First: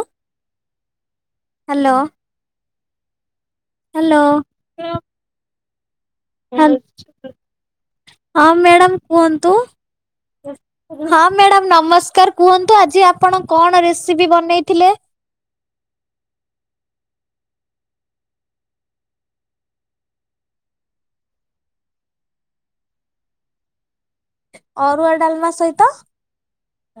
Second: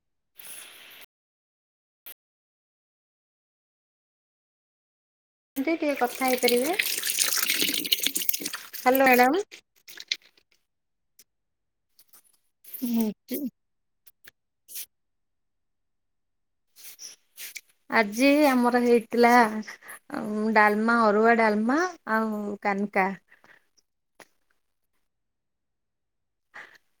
ଆଁ। Hello. Hello. ଏମିତି ଟିକେ କଥା ହେଇ ହାଲ ହଁ ମ୍ୟାଡ଼ାମ କୁହନ୍ତୁ। ହଁ ମ୍ୟାଡ଼ାମ ନମସ୍କାର କୁହନ୍ତୁ। ଆଜି ଆପଣ କଣ ରେସ୍ ସିପି ବନେଇଥିଲେ? ଆଜି ଆମର ହେଇଥିଲା ଆଉ ଡାଲମା ଅରୁଆ ଡାଲମା ଆଉ କାନିକା। ଅରୁଆ ଡାଲମା ସହିତ?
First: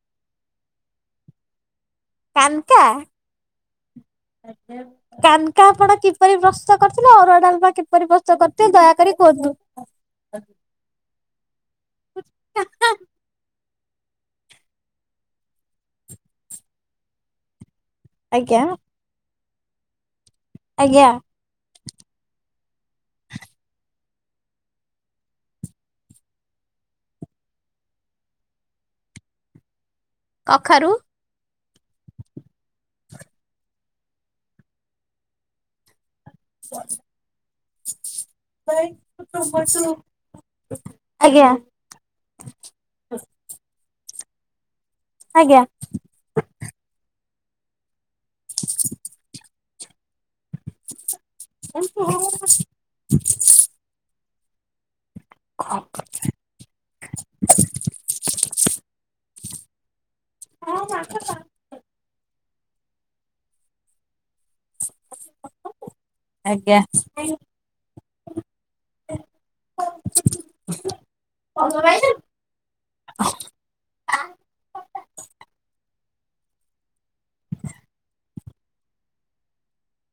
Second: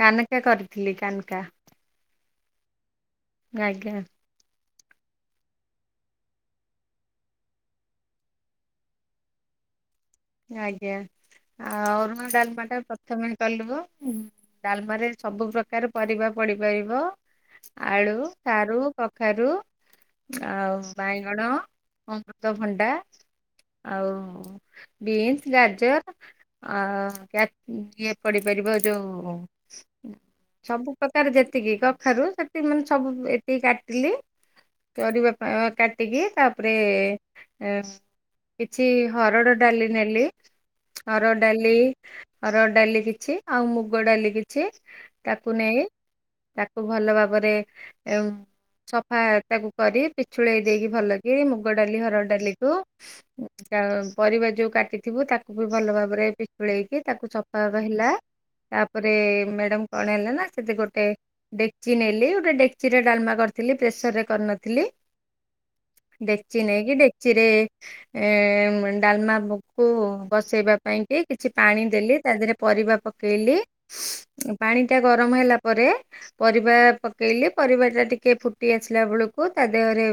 କାନିକା କରିଥିଲି କାନକା। କାନ୍କା? ଗା ଆଜ୍ଞା। ଆଛ କାନକା ଆପଣ କିପରି ପ୍ରସ୍ତୁତ କରିଥିଲେ ଅରୁଆ ଡାଲମା କିପରି ପ୍ରସ୍ତୁତ କରିଥିଲେ ଦୟାକରି କୁହନ୍ତୁ। ଆଜ୍ଞା ଆଉ ଅରୁଣ ଡାଲମାଟା ପ୍ରଥମେ କଲୁ ଡାଲମରେ ସବୁ ପ୍ରକାର ପରିବା ପଡିପାରିବ ଆଳୁ ଆଜ୍ଞା ସାରୁ କଖାରୁ ଆଉ ଆଜ୍ଞା ବାଇଗଣ ଅମୃତଭଣ୍ଡା ଆଉ ବିନ୍ସ ଗାଜର ଆ ଇଏ ପଡିିପାରିବ ଯୋଉ କଖାରୁ ସବୁ ପ କାରେ ଯେତିକି କଖାରୁ ସେତିକ ମାନେ ସବୁ ଏତିକି କାଟିଲି। ପରିବା ପ କାଟିକି ତାପରେ କିଛି ହରଡ଼ ଡ଼ାଲି ନେଲି ହରଡ଼ ଆଜ୍ଞା ଡାଲି ହରଡ ଡାଲି କିଛି ଆଉ ମୁଗ ଡାଲି କିଛି ତାକୁ ଆଜ୍ଞା ନେଇ ତାକୁ ଭଲ ଭାବରେ ଏମ୍ ସଫା ତାକୁ କରି ପିଛୁଳେଇ ଦେଇକି ଭଲ କି ମୁଗ ଡାଲି ହରଡ଼ ଡାଲିକୁୁ କା ପରିବା ଯୋଉ କାଟିଥିବୁ ତାକୁ ବି ଭଲ ଭାବରେ ଗୋଳେଇକି ତାକୁ ଚଫା ରହିଲା ତାପରେ ମ୍ୟାଡ଼ାମ କଣ ହେଲା ନା ସେଠି ଗୋଟେ ଡେକ୍ଚି ନେଲି ଗୋଟେ ଡେକ୍ଚିରେ ଡାଲମା କରିଥିଲି ପ୍ରେସର ରେ କରିନ ଥିଲି ଡେକ୍ଚି ଆଜ୍ଞା ନେଇକି ଡେକ୍ଚିରେ ଏମ୍ ଡାଲମାକୁ ବସେଇବା ପାଇଁ କି କିଛି ପାଣି ଦେଲି। ତା ଦେହରେ ପରିବା ପକେଇଲି ପାଣି ଟା ଗରମ ହେଲା ପରେ ପରିବା ପକ ପକେଇଲି ପରିବାର ଟା ଟିକେ ଫୁଟି ଆସିଲା ବେଳକୁ ତା ଦେହରେ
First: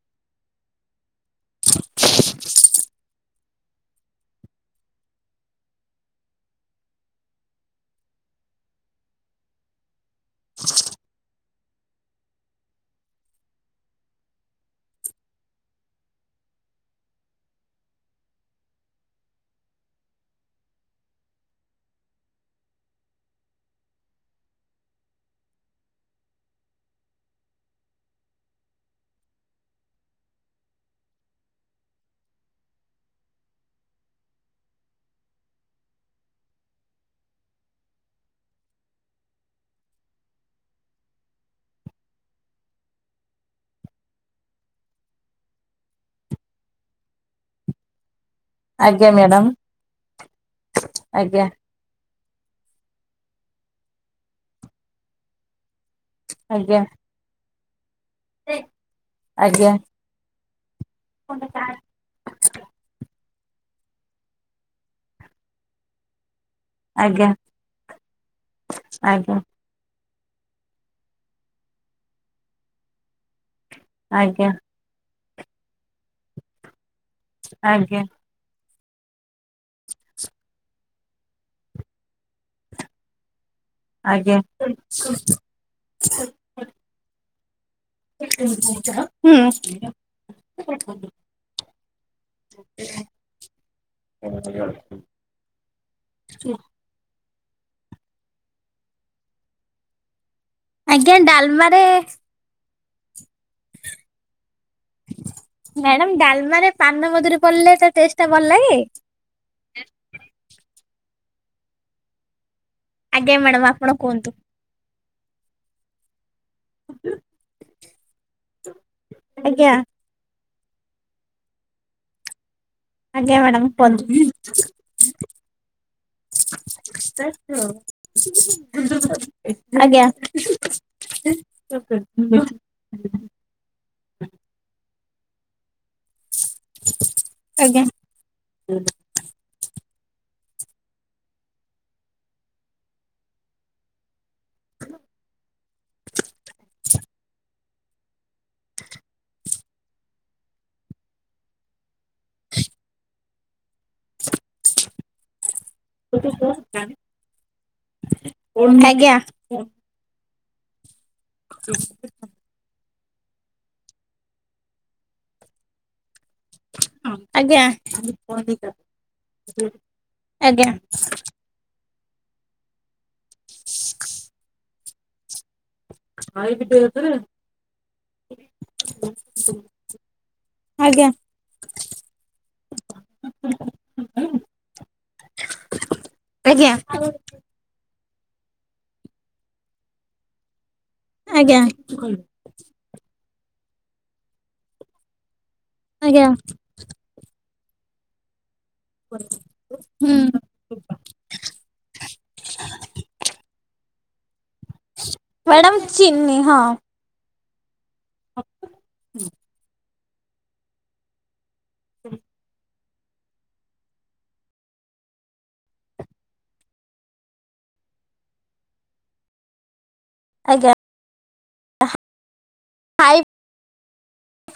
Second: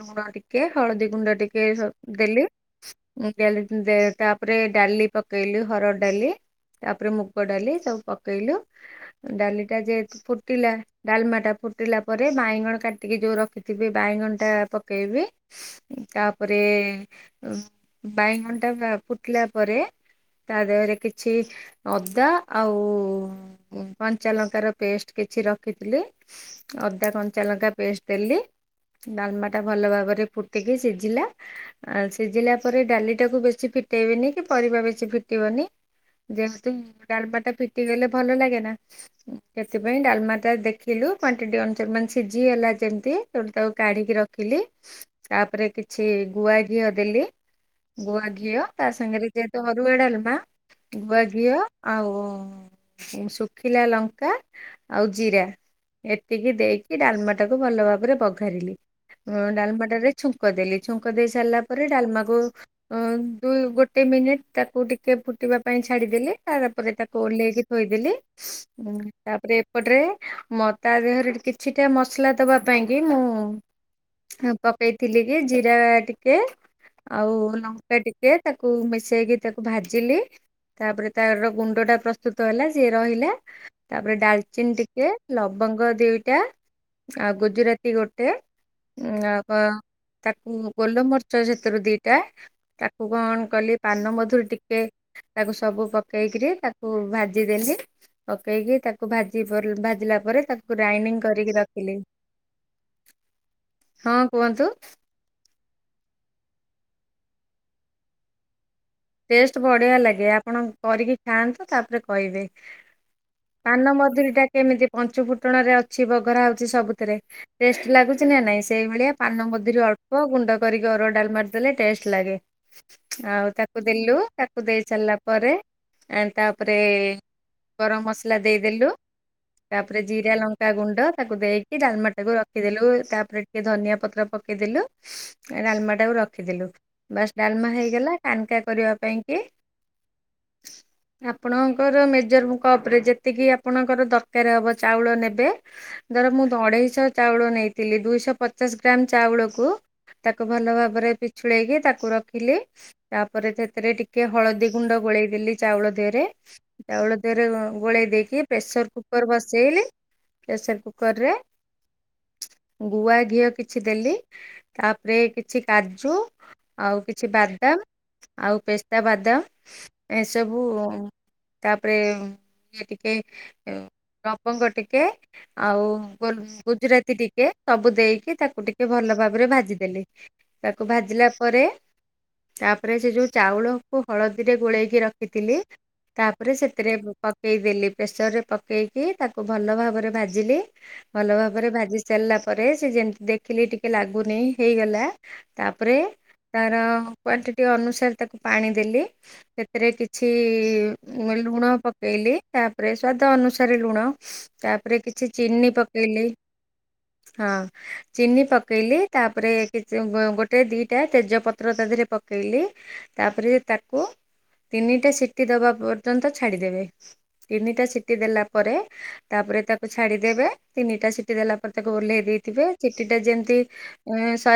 ଲୁଣ ଟିକେ ହଳଦୀ ଗୁଣ୍ଡ ଟିକେ ସବ୍ ଦେଲି। ଦେଲି ଦେ ତାପରେ ଡାଲି ପକେଇଲି ହରଡ଼ ଡାଲି। ତାପରେ ମୁଗ ଡାଲି ସବୁ ପକେଇଲୁ ଡାଲିଟା ଯେହେତୁ ଫୁଟିଲା ଡଲମାଟା ଫୁ ଫୁଟିଲା ପରେ ବାଇଗଣ କାଟିକି ଯୋଉ ରଖିଥିବି ବାଇଗଣ ଟା ପକେଇବି ତାପରେ ଉ ବାଇଗଣଟା ଫୁଟିଲା ପରେ ତା ଦେହରେ କିଛି ଅଦା ଆଉ କଞ୍ଚାଲଙ୍କାର ପେଷ୍ଟ କିଛି ରଖିଥିଲି। ଅଦା କଞ୍ଚା ଲଗା ପେଷ୍ଟ ଦେଲି ଡାଲମା ଟା ଭଲ ଭାବରେ ଫୁଟିକି ସିଝିଲା ସିଝିଲା ପରେ ଡାଲି ଟା କୁ ବେଶୀ ଫିଟେଇବେନି କି ପରିବା ବେଶୀ ଫିଟିବନି ଯେମିତି, ଡାଲମା ଟା ଫିଟି ଗଲେ ଭଲ ଲାଗେ ନା। ସେଥିପାଇଁ ଡାଲମାଟା ଦେଖିଲୁ, କ୍ୱାଣ୍ଟିଟି ଅନୁସାରେ ମାନେ ସିଝିଗଲା ଯେମିତି, ତେଣୁ ତାକୁ କାଢ଼ିକି ରଖ ଖିଲି। ତା'ପରେ କିଛି ଗୁଆ ଘିଅ ଦେଲି। ଗୁଆ ଘିଅ ତା ଆଜ୍ଞା ସାଙ୍ଗରେ ମ୍ୟାଡ଼ାମ ଯେହେତୁ, ଅରୁଆ ଡାଲମା, ଗୁଆ ଆଜ୍ଞା ଘିଅ ଆଉ-ଉଁ-ଉଁ, ଶୁଖିଲା ଲଙ୍କା ଆଉ ଜିରା। ଏତିକି ଆଜ୍ଞା ଦେଇକି ଡାଲମାଟାକୁ ଭଲ ଭାବରେ ବଘାରିଲି। ଆଜ୍ଞା ଡାଲମାଟାରେ ଛୁଙ୍କ ଦେଲି। ଛୁଙ୍କ ଦେଇ ସାରିଲା ପରେ, ଡାଲମାକୁ ଅ ଦୁ ଗୋଟେ ମିନିଟ୍ ତାକୁ ଟିକେ ଫୁଟିବା ପାଇଁ ଛାଡ଼ିଦେଲେ। ତା'ପରେ ତାକୁ, ଆଜ୍ଞା ଓହ୍ଲେଇକି ଥୋଇଦେଲି। ଉଁ ଆଜ୍ଞା ତା'ପରେ ଏପଟରେ ମ ତା, ଦେହରେ କିଛିଟା ମସଲା ଦବା ପାଇଁ କି ମୁଁ ଆଜ୍ଞା ହଁ, ପକେଇଥିଲି କି ଜିରା ଟିକେ ଆଉ ଲଙ୍କା ଆଜ୍ଞା ଟିକେ, ତାକୁ ମିଶେଇକି ତାକୁ ଭାଜିଲି। ତା'ପରେ ତାର ଗୁଣ୍ଡ ଟା ପ୍ରସ୍ତୁତ ହେଲା। ସିଏ ରହିଲା। ତା'ପରେ ଆଜ୍ଞା। ଡାଲଚିନି ଟିକେ, ଲବଙ୍ଗ ଦିଟା, ଆଉ ଗୁଜୁରା ତି ଗୋଟେ, ହୁଁ ତାକୁ ଗୋଲମରି ଚ ସେଥିରୁ ଦିଟା। ତାକୁ କଣ କଲି? ପାନ ମଧୁରୀ ଟିକେ ତାକୁ ସବୁ ପକେଇକିରି, ତାକୁ ଭାଜିଦେଲି। ପକେଇକି, ତାକୁ ଭାଜିପ ଭାଜିଲା ପରେ ତାକୁ ଆଜ୍ଞା ଗ୍ରାଇଣ୍ଡିଙ୍ଗ୍ କରିକି ଡାଲମାରେ ରଖିଲି। ହଁ, କୁହନ୍ତୁ। ମ୍ୟାଡାମ୍ ଡାଲମାରେ ପାନ ମଧୁରୀ ପଡ଼ିଲେ ତା ଟେଷ୍ଟ ଟା ଭଲ ଲାଗେ! ଟେଷ୍ଟ ବଢିଆ ଲାଗେ। ଆପଣ କରିକି ଖାଆନ୍ତୁ ତା'ପରେ କହିବେ। ଆଜ୍ଞା ମ୍ୟାଡାମ ଆପଣ କୁହନ୍ତୁ। ପାନମଧୁରୀ ଟା କେମିତି? ପଞ୍ଚୁ ଫୁଟଣ ରେ ଅଛ୍ ସିଏ ବଘରା ହଉଛି, ସବୁଥିରେ ଟେଷ୍ଟ ଲାଗୁଛି ନା ନାଇଁ। ସେଇଭଳିଆ ଆଜ୍ଞା ପାନମଧୁରି ଅଳ୍ପ ପ ଗୁଣ୍ଡ କରିକି ଅରୁଆ ଡାଲମାରେ ଦେଲେ ଟେଷ୍ଟ ଲାଗେ। ଆଜ୍ଞା ଆଉ ମ୍ୟାଡ଼ାମ୍। ତାକୁ ଦେଲୁ, ତାକୁ ଦେଇ ସାରିଲା ପରେ ଆନ୍ ତା'ପରେ ଗରମ ମସଲା ଦେଇଦେଲୁ। ତା'ପରେ ଆଜ୍ଞା ଆଜ୍ଞା ଜିରା ଲଙ୍କ୍ ଙ୍କା ଗୁଣ୍ଡ ତାକୁ ଦେଇକି ଡାଲମାଟାକୁ ରଖିଦେଲୁ। ତା'ପ ରେ ଟିକେ ଧନିଆ ପତ୍ର ପକେଇଦେଲୁ। ଡାଲମା ଟାକୁ ରଖିଦେଲୁ ବାସ୍ ଡାଲମା ଆଜ୍ଞା ହେଇଗଲା। ଆନ୍କା କରିବା ପାଇଁ କି? ଆପଣଙ୍କର ମେଜର କପ୍ ରେ, ଯେତିକି ଆପଣଙ୍କର ଦର୍ କାରେ ହବ, ଚାଉଳ ନେବେ। ଧର ମୁଁ ଅଢ଼େଇଶ ଚାଉଳ ନେଇ ଥିଲି। ଦୁଇଶହ ପଚାଶ ଗ୍ରାମ ଚାଉଳକୁ ତାକୁ, ଭଲ ଭାବରେ ପିଛୁଳେଇକି ତାକୁ ରଖିଲି। ପରେ ସେଥିରେ ଟିକେ ହଳଦୀ ଗୁଣ୍ଡ ଗୋଳେଇ ଦେଲି। ଚାଉଳ ଦେହରେ, ଚାଉଳ ଦେହରେ ଗ-ଗୋଳେଇ ଦେଇକି। ପ୍ରେସର ଆଜ୍ଞା କୁକର ବସ୍ ଚେଇଲି। ପ୍ରେସର କୁକର ରେ ଗୁଆ ଘିଅ କିଛି ଦେଲି। ତା'ପରେ କିଛି କାଜୁ ଆଉ, କିଛି ଆଜ୍ଞା ବାଦାମ୍ ଆଉ ପେସ୍ତା ବାଦାମ୍। ଏଁ ସବୁ ଆଜ୍ଞା ଆଜ୍ଞା ତା'ପରେଁ ଏ ଟିକେ, ଲବଙ୍ଗ ଟିକେ ଆଉ ଗୋଲ ଗୁଜୁରାତି ଟିକେ ସବୁ ଦେଇକି, ତାକୁ ଟିକେ ଭଲ ଭାବରେ ଭାଜିଦେଲି। ତାକୁ ଆଜ୍ଞା। ଭାଜିଲା ପରେ ତା'ପରେ ସେ ଯୋଉ ଚାଉଳକୁ ହଳଦୀରେ ଗୋଳେଇକି ରଖିଥିଲି। ତା, ପରେ ସେଥିରେ [unintelligible] ପକେଇଦେଲି ପ୍ରେସର୍ ରେ ପକେଇକି, ତାକୁ ଭଲ ଭାବରେ ଭାଜିଲି। ଭଲ ଭାବରେ ଭାଜି ସାରିଲା ପରେ, ସେ ଯେମିତି ଦେଖିଲି ଟିକେ ଲାଗୁନେଇ ହେଇଗଲା ତା'ପରେ ଆଜ୍ଞା ତାର କ୍ଵାନ୍ଟିଟି ଅନୁସାରେ ତାକୁ, ପାଣି ଦେଲି। ସେଥିରେ ହୁଁ କିଛି ଲୁଣ ପକେଇଲି। ତା'ପରେ ସ୍ଵାଦ ଅନୁସାରେ ଲୁଣ। ତାପରେ କିଛି ଚିନି ମ୍ୟାଡାମ ପକେଇଲି। ଚିନି ହଁ ହଁ ଚିନି ପକେଇଲି। ତାପରେ କି ଗୋଟେ ଦିଟା ତେଜପତ୍ ତ୍ର ତା ଦେହରେ ପ କେଇଲି। ତାପରେ ତାକୁ ତିନିଟା ସିଟି ଦବା ପର୍ଯ୍ୟନ୍ତ ଛାଡିଦେବେ। ତିନିଟା ସିଟି ଦେଲା ପରେ ତାପରେ ତାକୁ ତାକୁ ଛାଡିଦେବେ। ଆଜ୍ଞା। ତିନିଟା ସିଟି ଦେଲା ପରେ ତାକୁ ଓହ୍ଲେଇ ଦେଇଥିବେ। ସିଟି ହାଇ ଟା ଯେମତି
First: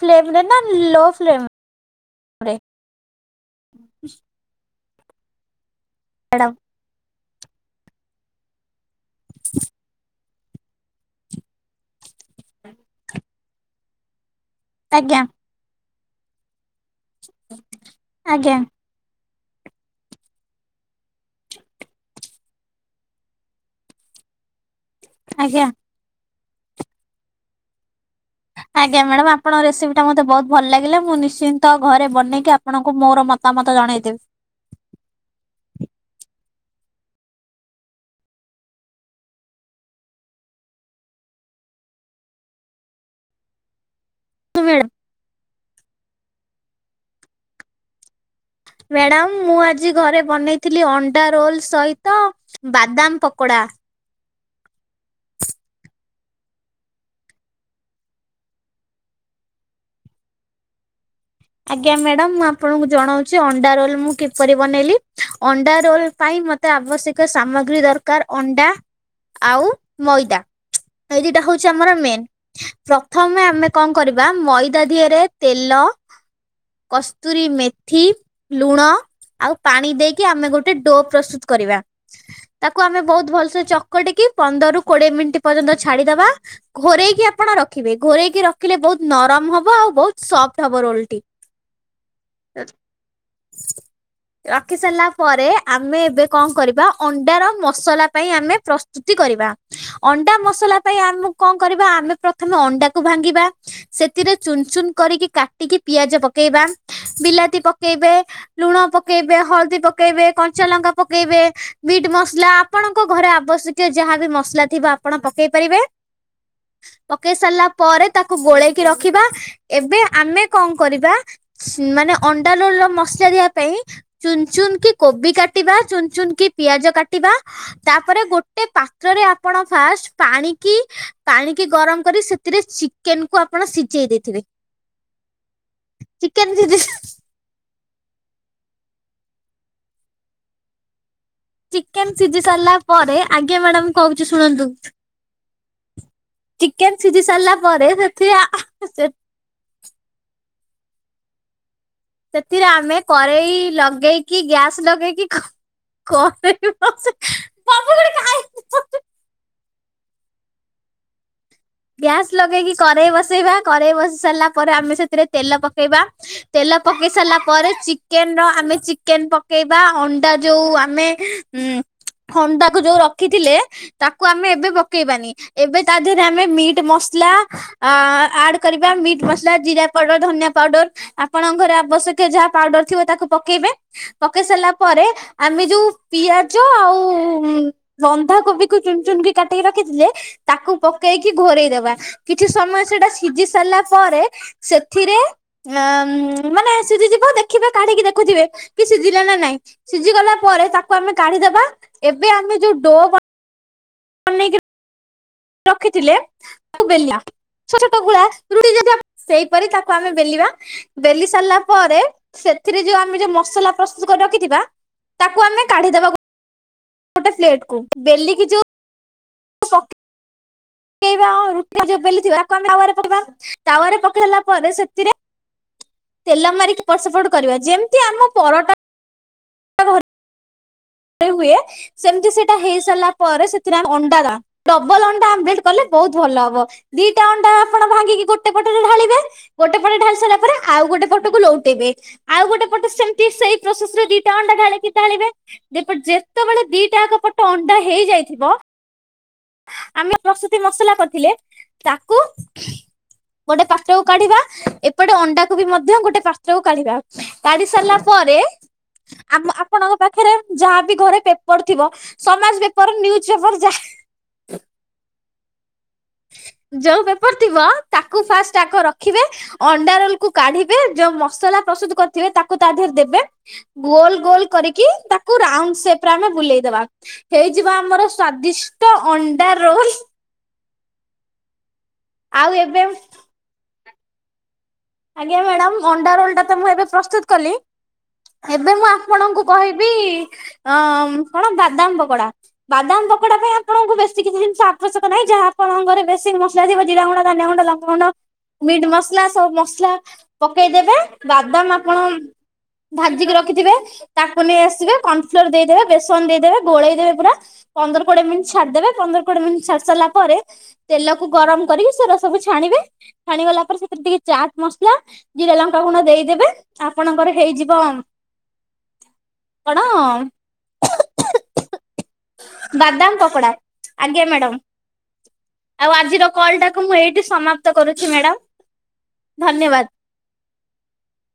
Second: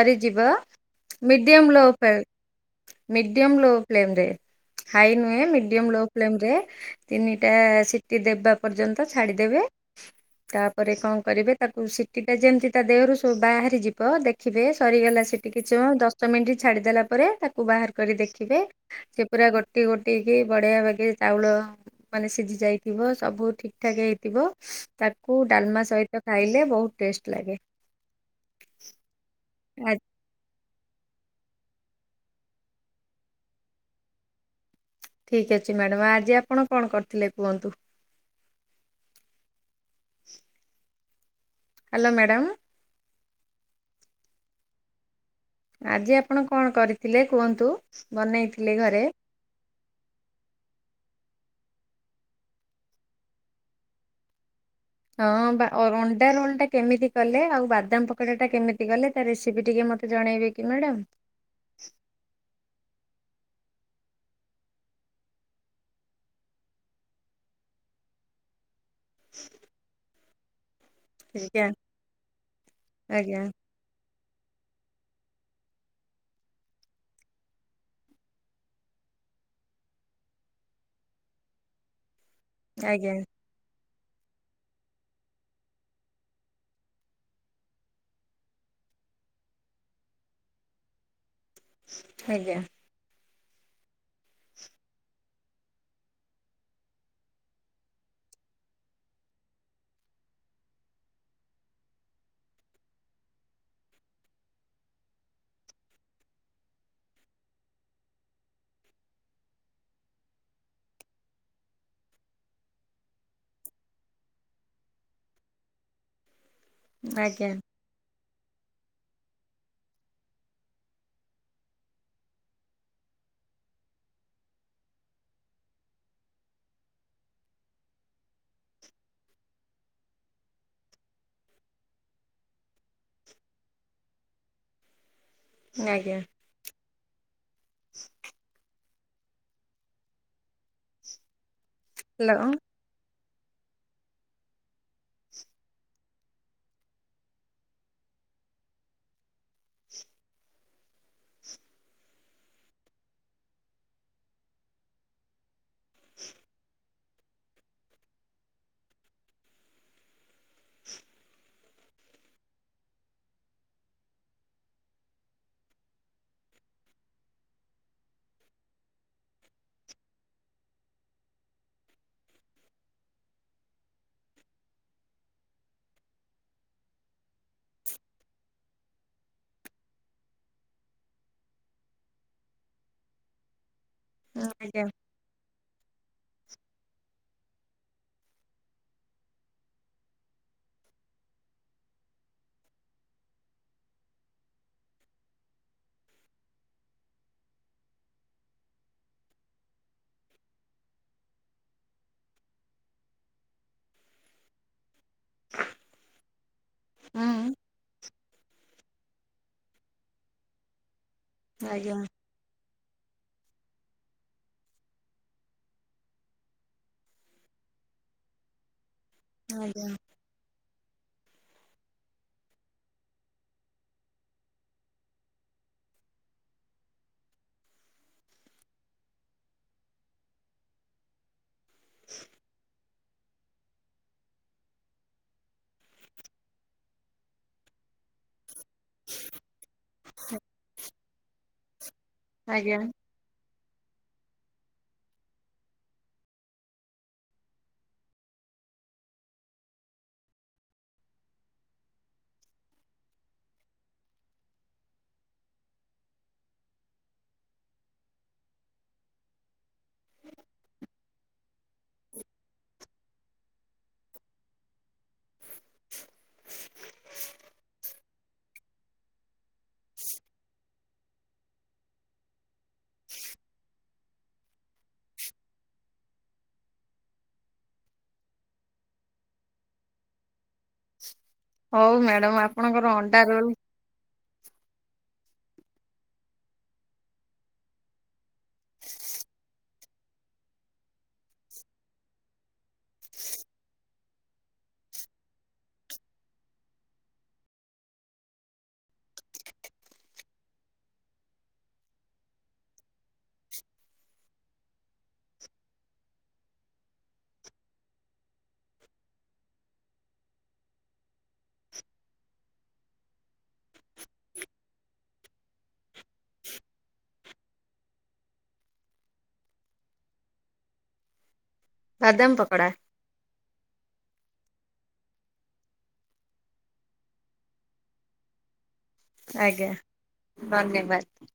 ଫ୍ଲେମ ରେ ନା low flame medium low ଫ୍ଲେ [unintelligible] medium low flame ରେ ହାଇ ନୁହେଁ ମିଡିୟମ ଲୋ ଫ୍ଲେମ୍ ମ୍ୟାଡାମ ରେ ତିନିଟା ସିଟି ଦେବା ପର୍ଯ୍ୟନ୍ତ ଛାଡ଼ିଦେବେ ତାପରେ କଣ କରିବେ ତାକୁ ସିଟି ଟା ଯେମିତି ତା ଦେହରୁ ସବୁ ବାହାରି ଯିବ ଦେଖିବେ ଆଜ୍ଞା ସରିଗଲା ସି ଟିକିଚ ଦଶ ମିଣ୍ଟି ଛାଡିଦେଲା ପରେ ତାକୁ ବାହାର କରି ଆଜ୍ଞା ଦେଖିବେ ସେ ପୁରା ଗୋଟି ଗୋଟି କି ବଢିଆ ବାଗେରେ ଚାଉଳ ମାନେ ସିଝି ଯାଇଥିବ ସବୁ ଠିକ୍ ଠାକ୍ ହେଇଥିବ। ତାକୁ ଆଜ୍ଞା। ଡାଲ୍ମା ସହିତ ଖାଇଲେ ବହୁତ୍ ଟେଷ୍ଟ ଲାଗେ। ଆଜ୍ଞା ମାଡାମ୍ ଆପଣ ଆ ରେସିପି ଟା ମତେ ବହୁତ୍ ଭଲ ଲାଗିଲା। ମୁଁ ନିଶ୍ଚିନ୍ତ ଘରେ ବନେଇକି ଆପଣଙ୍କୁ ମୋର ମତାମତ ଜଣେଇଦେବି। ଠିକ୍ ଅଛି ମ୍ୟାଡ଼ାମ। ଆଜି ଆପଣ କଣ କରିଥିଲେ କୁହନ୍ତୁ? Hello madam. [unintelligible] ଆଜି ଆପଣ କଣ କରିଥିଲେ କୁହନ୍ତୁ ବନେଇଥିଲେ ଘରେ? ମ୍ୟାଡାମ ମୁଁ ଆଜି ଘରେ ବନେଇଥିଲି ଅଣ୍ଡା ରୋଲ ସହିତ ବାଦାମ ପକୋଡା। ହଁ ଅମ୍ବା ଅଣ୍ଡା ରୋଲ୍ ଟା କେମିତି କଲେ ଆଉ ବାଦାମ ପକୋଡା ଟା କେମିତି କଲେ ତା ରେସିପି ଟିକେ ମତେ ଜଣେଇବେ? କି ମ୍ୟାଡ଼ାମ୍। ଆଜ୍ଞା ମ୍ୟାଡ଼ାମ ମୁଁ ଆପଣଙ୍କୁ ଜଣଉଚି ଅଣ୍ଡା ରୋଲ ମୁଁ କିପରି ବନେଇଲି? ଅଣ୍ଡା ରୋଲ ପାଇଁ ମତ୍ ତେ ଆବଶ୍ୟକ ସାମଗ୍ରୀ ଦରକାର ଅଣ୍ଡା ଆଉ ମଇଦା ଏଇ ଦିଟା ଆଜ୍ଞା ହଉଛି ଆମର ମେନ୍। ଆଜ୍ଞା ପ୍ରଥମେ ଆମେ କଣ କରିବା ମଇଦା ଦିହରେ ତେଲ କସ୍ତୁରୀ ମେଥି, ଲୁଣ ଆଉ ପାଣି ଦେଇକି ଆମେ ଗୋଟେ ଡୋ ପ୍ରସ୍ତୁତ କରିବା। ତାକୁ ଆମେ ଆଜ୍ଞା ବହୁତ୍ ଭଲସେ ଚ ଚକଟିକି ପନ୍ଦରରୁ କୋଡିଏ ମିନିଟ୍ ପର୍ଯ୍ୟନ୍ତ ଛାଡିଦବା। ଘୋରେଇକି ଆପଣ ରଖିବେ। ଘୋରେଇକି ରଖିଲେ ବହୁତ ନରମ ହବ ଆଉ ବହୁତ ସଫ୍ଟ ହବ। ମୋର ରୋଲ୍ ଟି। ଆଜ୍ଞା [unintelligible] ରଖି ସାରିଲା ପରେ ଆମେ ଏବେ କଣ କରିବା ଅଣ୍ଡାର ମସଲା ପାଇଁ ଆମେ ପ୍ରସ ପ୍ରସ୍ତୁତି କରିବା। ଅଣ୍ଡା ମସଲା ପାଇଁ ଆମକୁ କଣ କରିବା ଆମେ ପ୍ରଥମେ ଅଣ୍ଡାକୁ ଭାଙ୍ଗିବା ସେଥିରେ ଚୁନ ଚୁନ କରିକି କାଟିକି ପିଆଜ ପକେଇବା ବିଲାତି ପକେଇବେ। ଲୁଣ ପକେଇବେ, ହଳଦୀ ପକେଇବେ, କଞ୍ଚାଲଙ୍କା ପକେଇବେ। ମିଟ୍ ମସଲା ଆପଣଙ୍କ ଘରେ ଆବଶ୍ୟକୀୟ ଯାହାବି ମସଲା ଥିବ ଆପଣ ପକେଇପାରିବେ। ପକେଇ ଆଜ୍ଞା ସାରିଲା ପରେ ତାକୁ ଗୋଳେଇକି ରଖିବା। ଏବେ ଆମେ କଣ କରିବା ମାନେ ଅଣ୍ଡା ରୋଲ୍ ର ମସାଲ ଦେବା ପାଇଁ ଚୁନଚୁନ କି କୋବି କାଟିବା ଚୁନଚୁନ କି ପିଆଜ କାଟିବା। ତାପରେ ଗୋଟେ ପାତ୍ରରେ ଆପଣ ଫାଷ୍ଟ ପାଣି କିି ପାଣିକି ଗରମ କରି ସେଥିରେ ଚିକେନ କୁ ଆପଣ ସିଝେଇ ଦେଇଥିବେ। ଆଜ୍ଞା। ଚିକେନ୍। [unintelligible] [inaudible] ଚିକେନ ସିଝି ହ୍ୟାଲୋ ସାରିଲା ପରେ ଆଜ୍ଞା ମ୍ୟାଡାମ କହୁଚି ଶୁଣନ୍ତୁ। ଚିକେନ ସିଝି ସାରିଲା ପରେ ସେଥିରେ। [unintelligible] ସେଥିରେ ଆମେ କରେଇ ଲଗେଇକି ଗ୍ୟାସ୍ ଲଗେଇକି କରେଇ। [unintelligible] [inaudible] ଗ୍ୟାସ୍ ଲଗେଇକି କରେଇ ବସେଇବା କରେଇ ବସି ସାରିଲା ପରେ ଆମେ ସେଥିରେ ତେଲ ପକେଇବା। ତେଲ ପକେଇ ସାରିଲା ପରେ ଚିକେନର ଆମେ ଚିକେନ ପକେଇବା ଅଣ୍ଡା ଯୋଉ ଆମେ ଉଁ ଅଣ୍ଡାକୁ ଯୋଉ ରଖିଥିଲେ। ତାକୁ ଆମେ ଏବେ ପକେଇବାନି ଏବେ ତା ଦେହରେ ଆମେ ମିଟ୍ ମସଲା ଆଡ କରିବା ମିଟ୍ ମସଲା ଜିରା ପାଉଡର ଧନିଆ ପାଉଡର। ଆପଣଙ୍କରଘରେ ଆବଶ୍ୟକୀୟ ଯାହା ପାଉଡର ଥିବ ତାକୁ ପକେଇବେ ପକେଇ ସାରିଲା ଆଜ୍ଞା ପରେ ଆମେ ଯୋଉ ପିଆଜ ଆଉ ବନ୍ଧା କୋବିକୁୁ ଚୁନ ଚୁନ କି କାଟିକି ରଖିଥିଲେ ତାକୁ ପକେ ପକେଇକି ଘୋରେଇଦବା କିଛି ସମୟ ସେଟା ସିଝି ସାରିଲା ପରେ ସେଥିରେ- ନା ଉଁ ମାନେ ସିଝି ଯିବ ଦେଖିବେ କାଢିକି ଦେଖୁଥିବେ କି ସିଝିଲା ନା ନାଇଁ ସିଝି ଗଲା ପରେ ତାକୁ ଆମେ କାଢିଦବା। ଏବେ ଆମେ ଯୋଉ ଡୋ ବନେ ବନେଇ କି ରଖିଥିଲେ ତାକୁ ବେଲିଆ ହୁଁ ଛୋଟ ଛୋଟ ଗୁଳା [unintelligible] [inaudible] ସେଇପରି ତାକୁ ଆମେ ବେଲିବା ବେଲି ସାରିଲା ଆଜ୍ଞା ପରେ ସେଥିରେ ଯୋଉ ଆମେ ଯୋଉ ମସଲା ପ୍ରସ୍ତୁତ କରି ରଖିଥିବା। ତାକୁ ଆମେ କାଢିଦେବାଗୋଟେ। ଗୋଟେ ପେଲ୍ଟକୁ ବେଲ କି ଯୋଉ ଆଜ୍ଞା। ବେଲି ପକେଇବା ତାୱରେ ପକେଇଲା ପରେ ସେଥିରେ ତେଲ ମାରିକି ଏପଟସେପଟ କରିବା ଯେମିତି ଆମ ପରଟା [inaudible] ଯେମିତି ହୁଏ ସେମତି ସେଇଟା ହେଇ ସାରିଲା ପରେ ସେଥିରେ ଆମେ ଅଣ୍ଡା ଦେବା। ଡବଲ ଅଣ୍ଡା ଆବ୍ଲେଟେ କଲେ ବହୁତ ଭଲ ହବ। ଦିଟା ଅଣ୍ଡା ଆପଣ ଭାଙ୍ଗି କି ଗୋଟେ- ଗୋଟେ ପଟରେ ଢାଲିବେଗୋଟେ ପଟ ଢାଳି ସାରିଲା ପରେ ଆଉ ଗୋଟେ ପଟକୁ ଲଉଟେଇବେ। ଆଉ ଗୋଟେ ଆଜ୍ଞା। ପଟ ସେମିତି ସେଇ ପ୍ରୋସେସ ଦିଟା ଅଣ୍ଡା ଢାଲିବେ। ଏପଟ ଯେତେବେଳେ ଦିଟା ଆଗପଟ ଅଣ୍ଡା ହେଇଯାଇଥିବ। ଆମେ ପ୍ରସୂତି ମସଲା କରିଥିଲେ ତାକୁ, ଗୋଟେ ପାତ୍ରକୁ କାଢିବା। ଏପଟେ ଅଣ୍ଡାକୁ ବି ମଧ୍ୟ ଗୋଟେ ପାତ୍ରକୁ କାଢିବା। କାଢି ସାରିଲା ପରେ, ଆମେ ଆପଣଙ୍କ ପାଖରେ- ଯାହାବି ଘରେ ପେପର ଥିବ ସମାଜ ପେପର ନିଉଜୁ ପେପର ଯାହା [inaudible] ଯୋଉ ପେପର ଥିବ ତାକୁ ଫାଷ୍ଟ ଆଗ ରଖିବେ ଅଣ୍ଡା ରୋଲ [inaudible] କୁ କାଢିକି, ଯୋଉ ମସଲା ପ୍ରସ୍ତୁତ କରିଥିବେ, ତାକୁ ତା ଦେହରେ ଦେବେ। ଗୋଲ ଗୋଲ କରିକି, ତା କୁ ରାଉଣ୍ଡ ସେପରେ ଆମେ ବୁଲେଇଦବା। ହେଇଯିବ ଆମର ସ୍ଵାଦିଷ୍ଟ ଅଣ୍ଡା ରୋଲ। ହଉ ମ୍ୟାଡାମ। ଆଉ ଏବେ ଆପଣଙ୍କର ଅଣ୍ଡା ରୋଲ୍ ଆଜ୍ଞା ମ୍ୟାଡାାମ। ଅଣ୍ଡା ରୋଲ ଟା ତ ମୁଁ ଏବେ ପ୍ରସ୍ତୁତ କଲି। ଏବେ ମୁଁ ଆପଣଙ୍କୁ କହି ବି କଣ ବାଦାମ ପକୋଡା। ବାଦାମ ପକୋଡା ପାଇଁ ଆପଣଙ୍କୁ ବେଶୀ କିଛିି କିଛି ଜିନିଷ ଆବଶ୍ୟକ ନାହିଁ। ଯାହା ଆପଣଙ୍କ ଘରେ ବେଶୀ ମସଲା ଥିବ ଜିରା ଗୁଣ୍ଡ, ଧନିଆ ଗୁଣ୍ଡ, ଲଙ୍କାଗୁଣ୍ଡ, ମିଟ୍ ମସଲା ସବୁ ମସଲା ପକେଇଦବେ। ବାଦାମ ଆପଣ ଭାଜିିକି ରଖିଥିବେ। ତାକୁ ନେଇ ଆସିବେ। କର୍ଣଫ୍ଲୋର ଦେଇଦେବେ, ବେସନ ଦେଇଦେବେ, ଗୋଳେଇଦବେ ପୁରା। ପନ୍ଦର, କୋଡିଏ ମିନିଟ୍ ଛାଡିଦେବେ। ପନ୍ଦର, କୋଡିଏ ମିନିଟ ଛାଡି ସାରିଲା ପରେ, ତେଲକୁ ଗରମ କରିକି ସେରା ସବୁ ଛାଣିବେ। ଛାଣି ଗଲା ପରେ ସେଥିରେ ଟିକେ ଚାଟ ଟ୍ ମସଲା, ଜିରା, ଲଙ୍କା ଗୁଣ୍ଡ ଦେଇଦେବେ। ଆପଣଙ୍କର ହେଇଯିବ। କଣ? କଣ? ବାଦାମ ପକୋଡ଼ା। ବାଦାମ ପକୋଡ଼ା। ଆଜ୍ଞା ମ୍ୟାଡ଼ାମ। ଆଉ ଆଜିର କଲ୍ ଟାକୁ ମୁଁ ଏଇଠି ସମାପ୍ତ କରୁଛି ମ୍ୟାଡାମ। ଆଜ୍ଞା। ଧନ୍ୟବାଦ। ଧନ୍ୟବାଦ।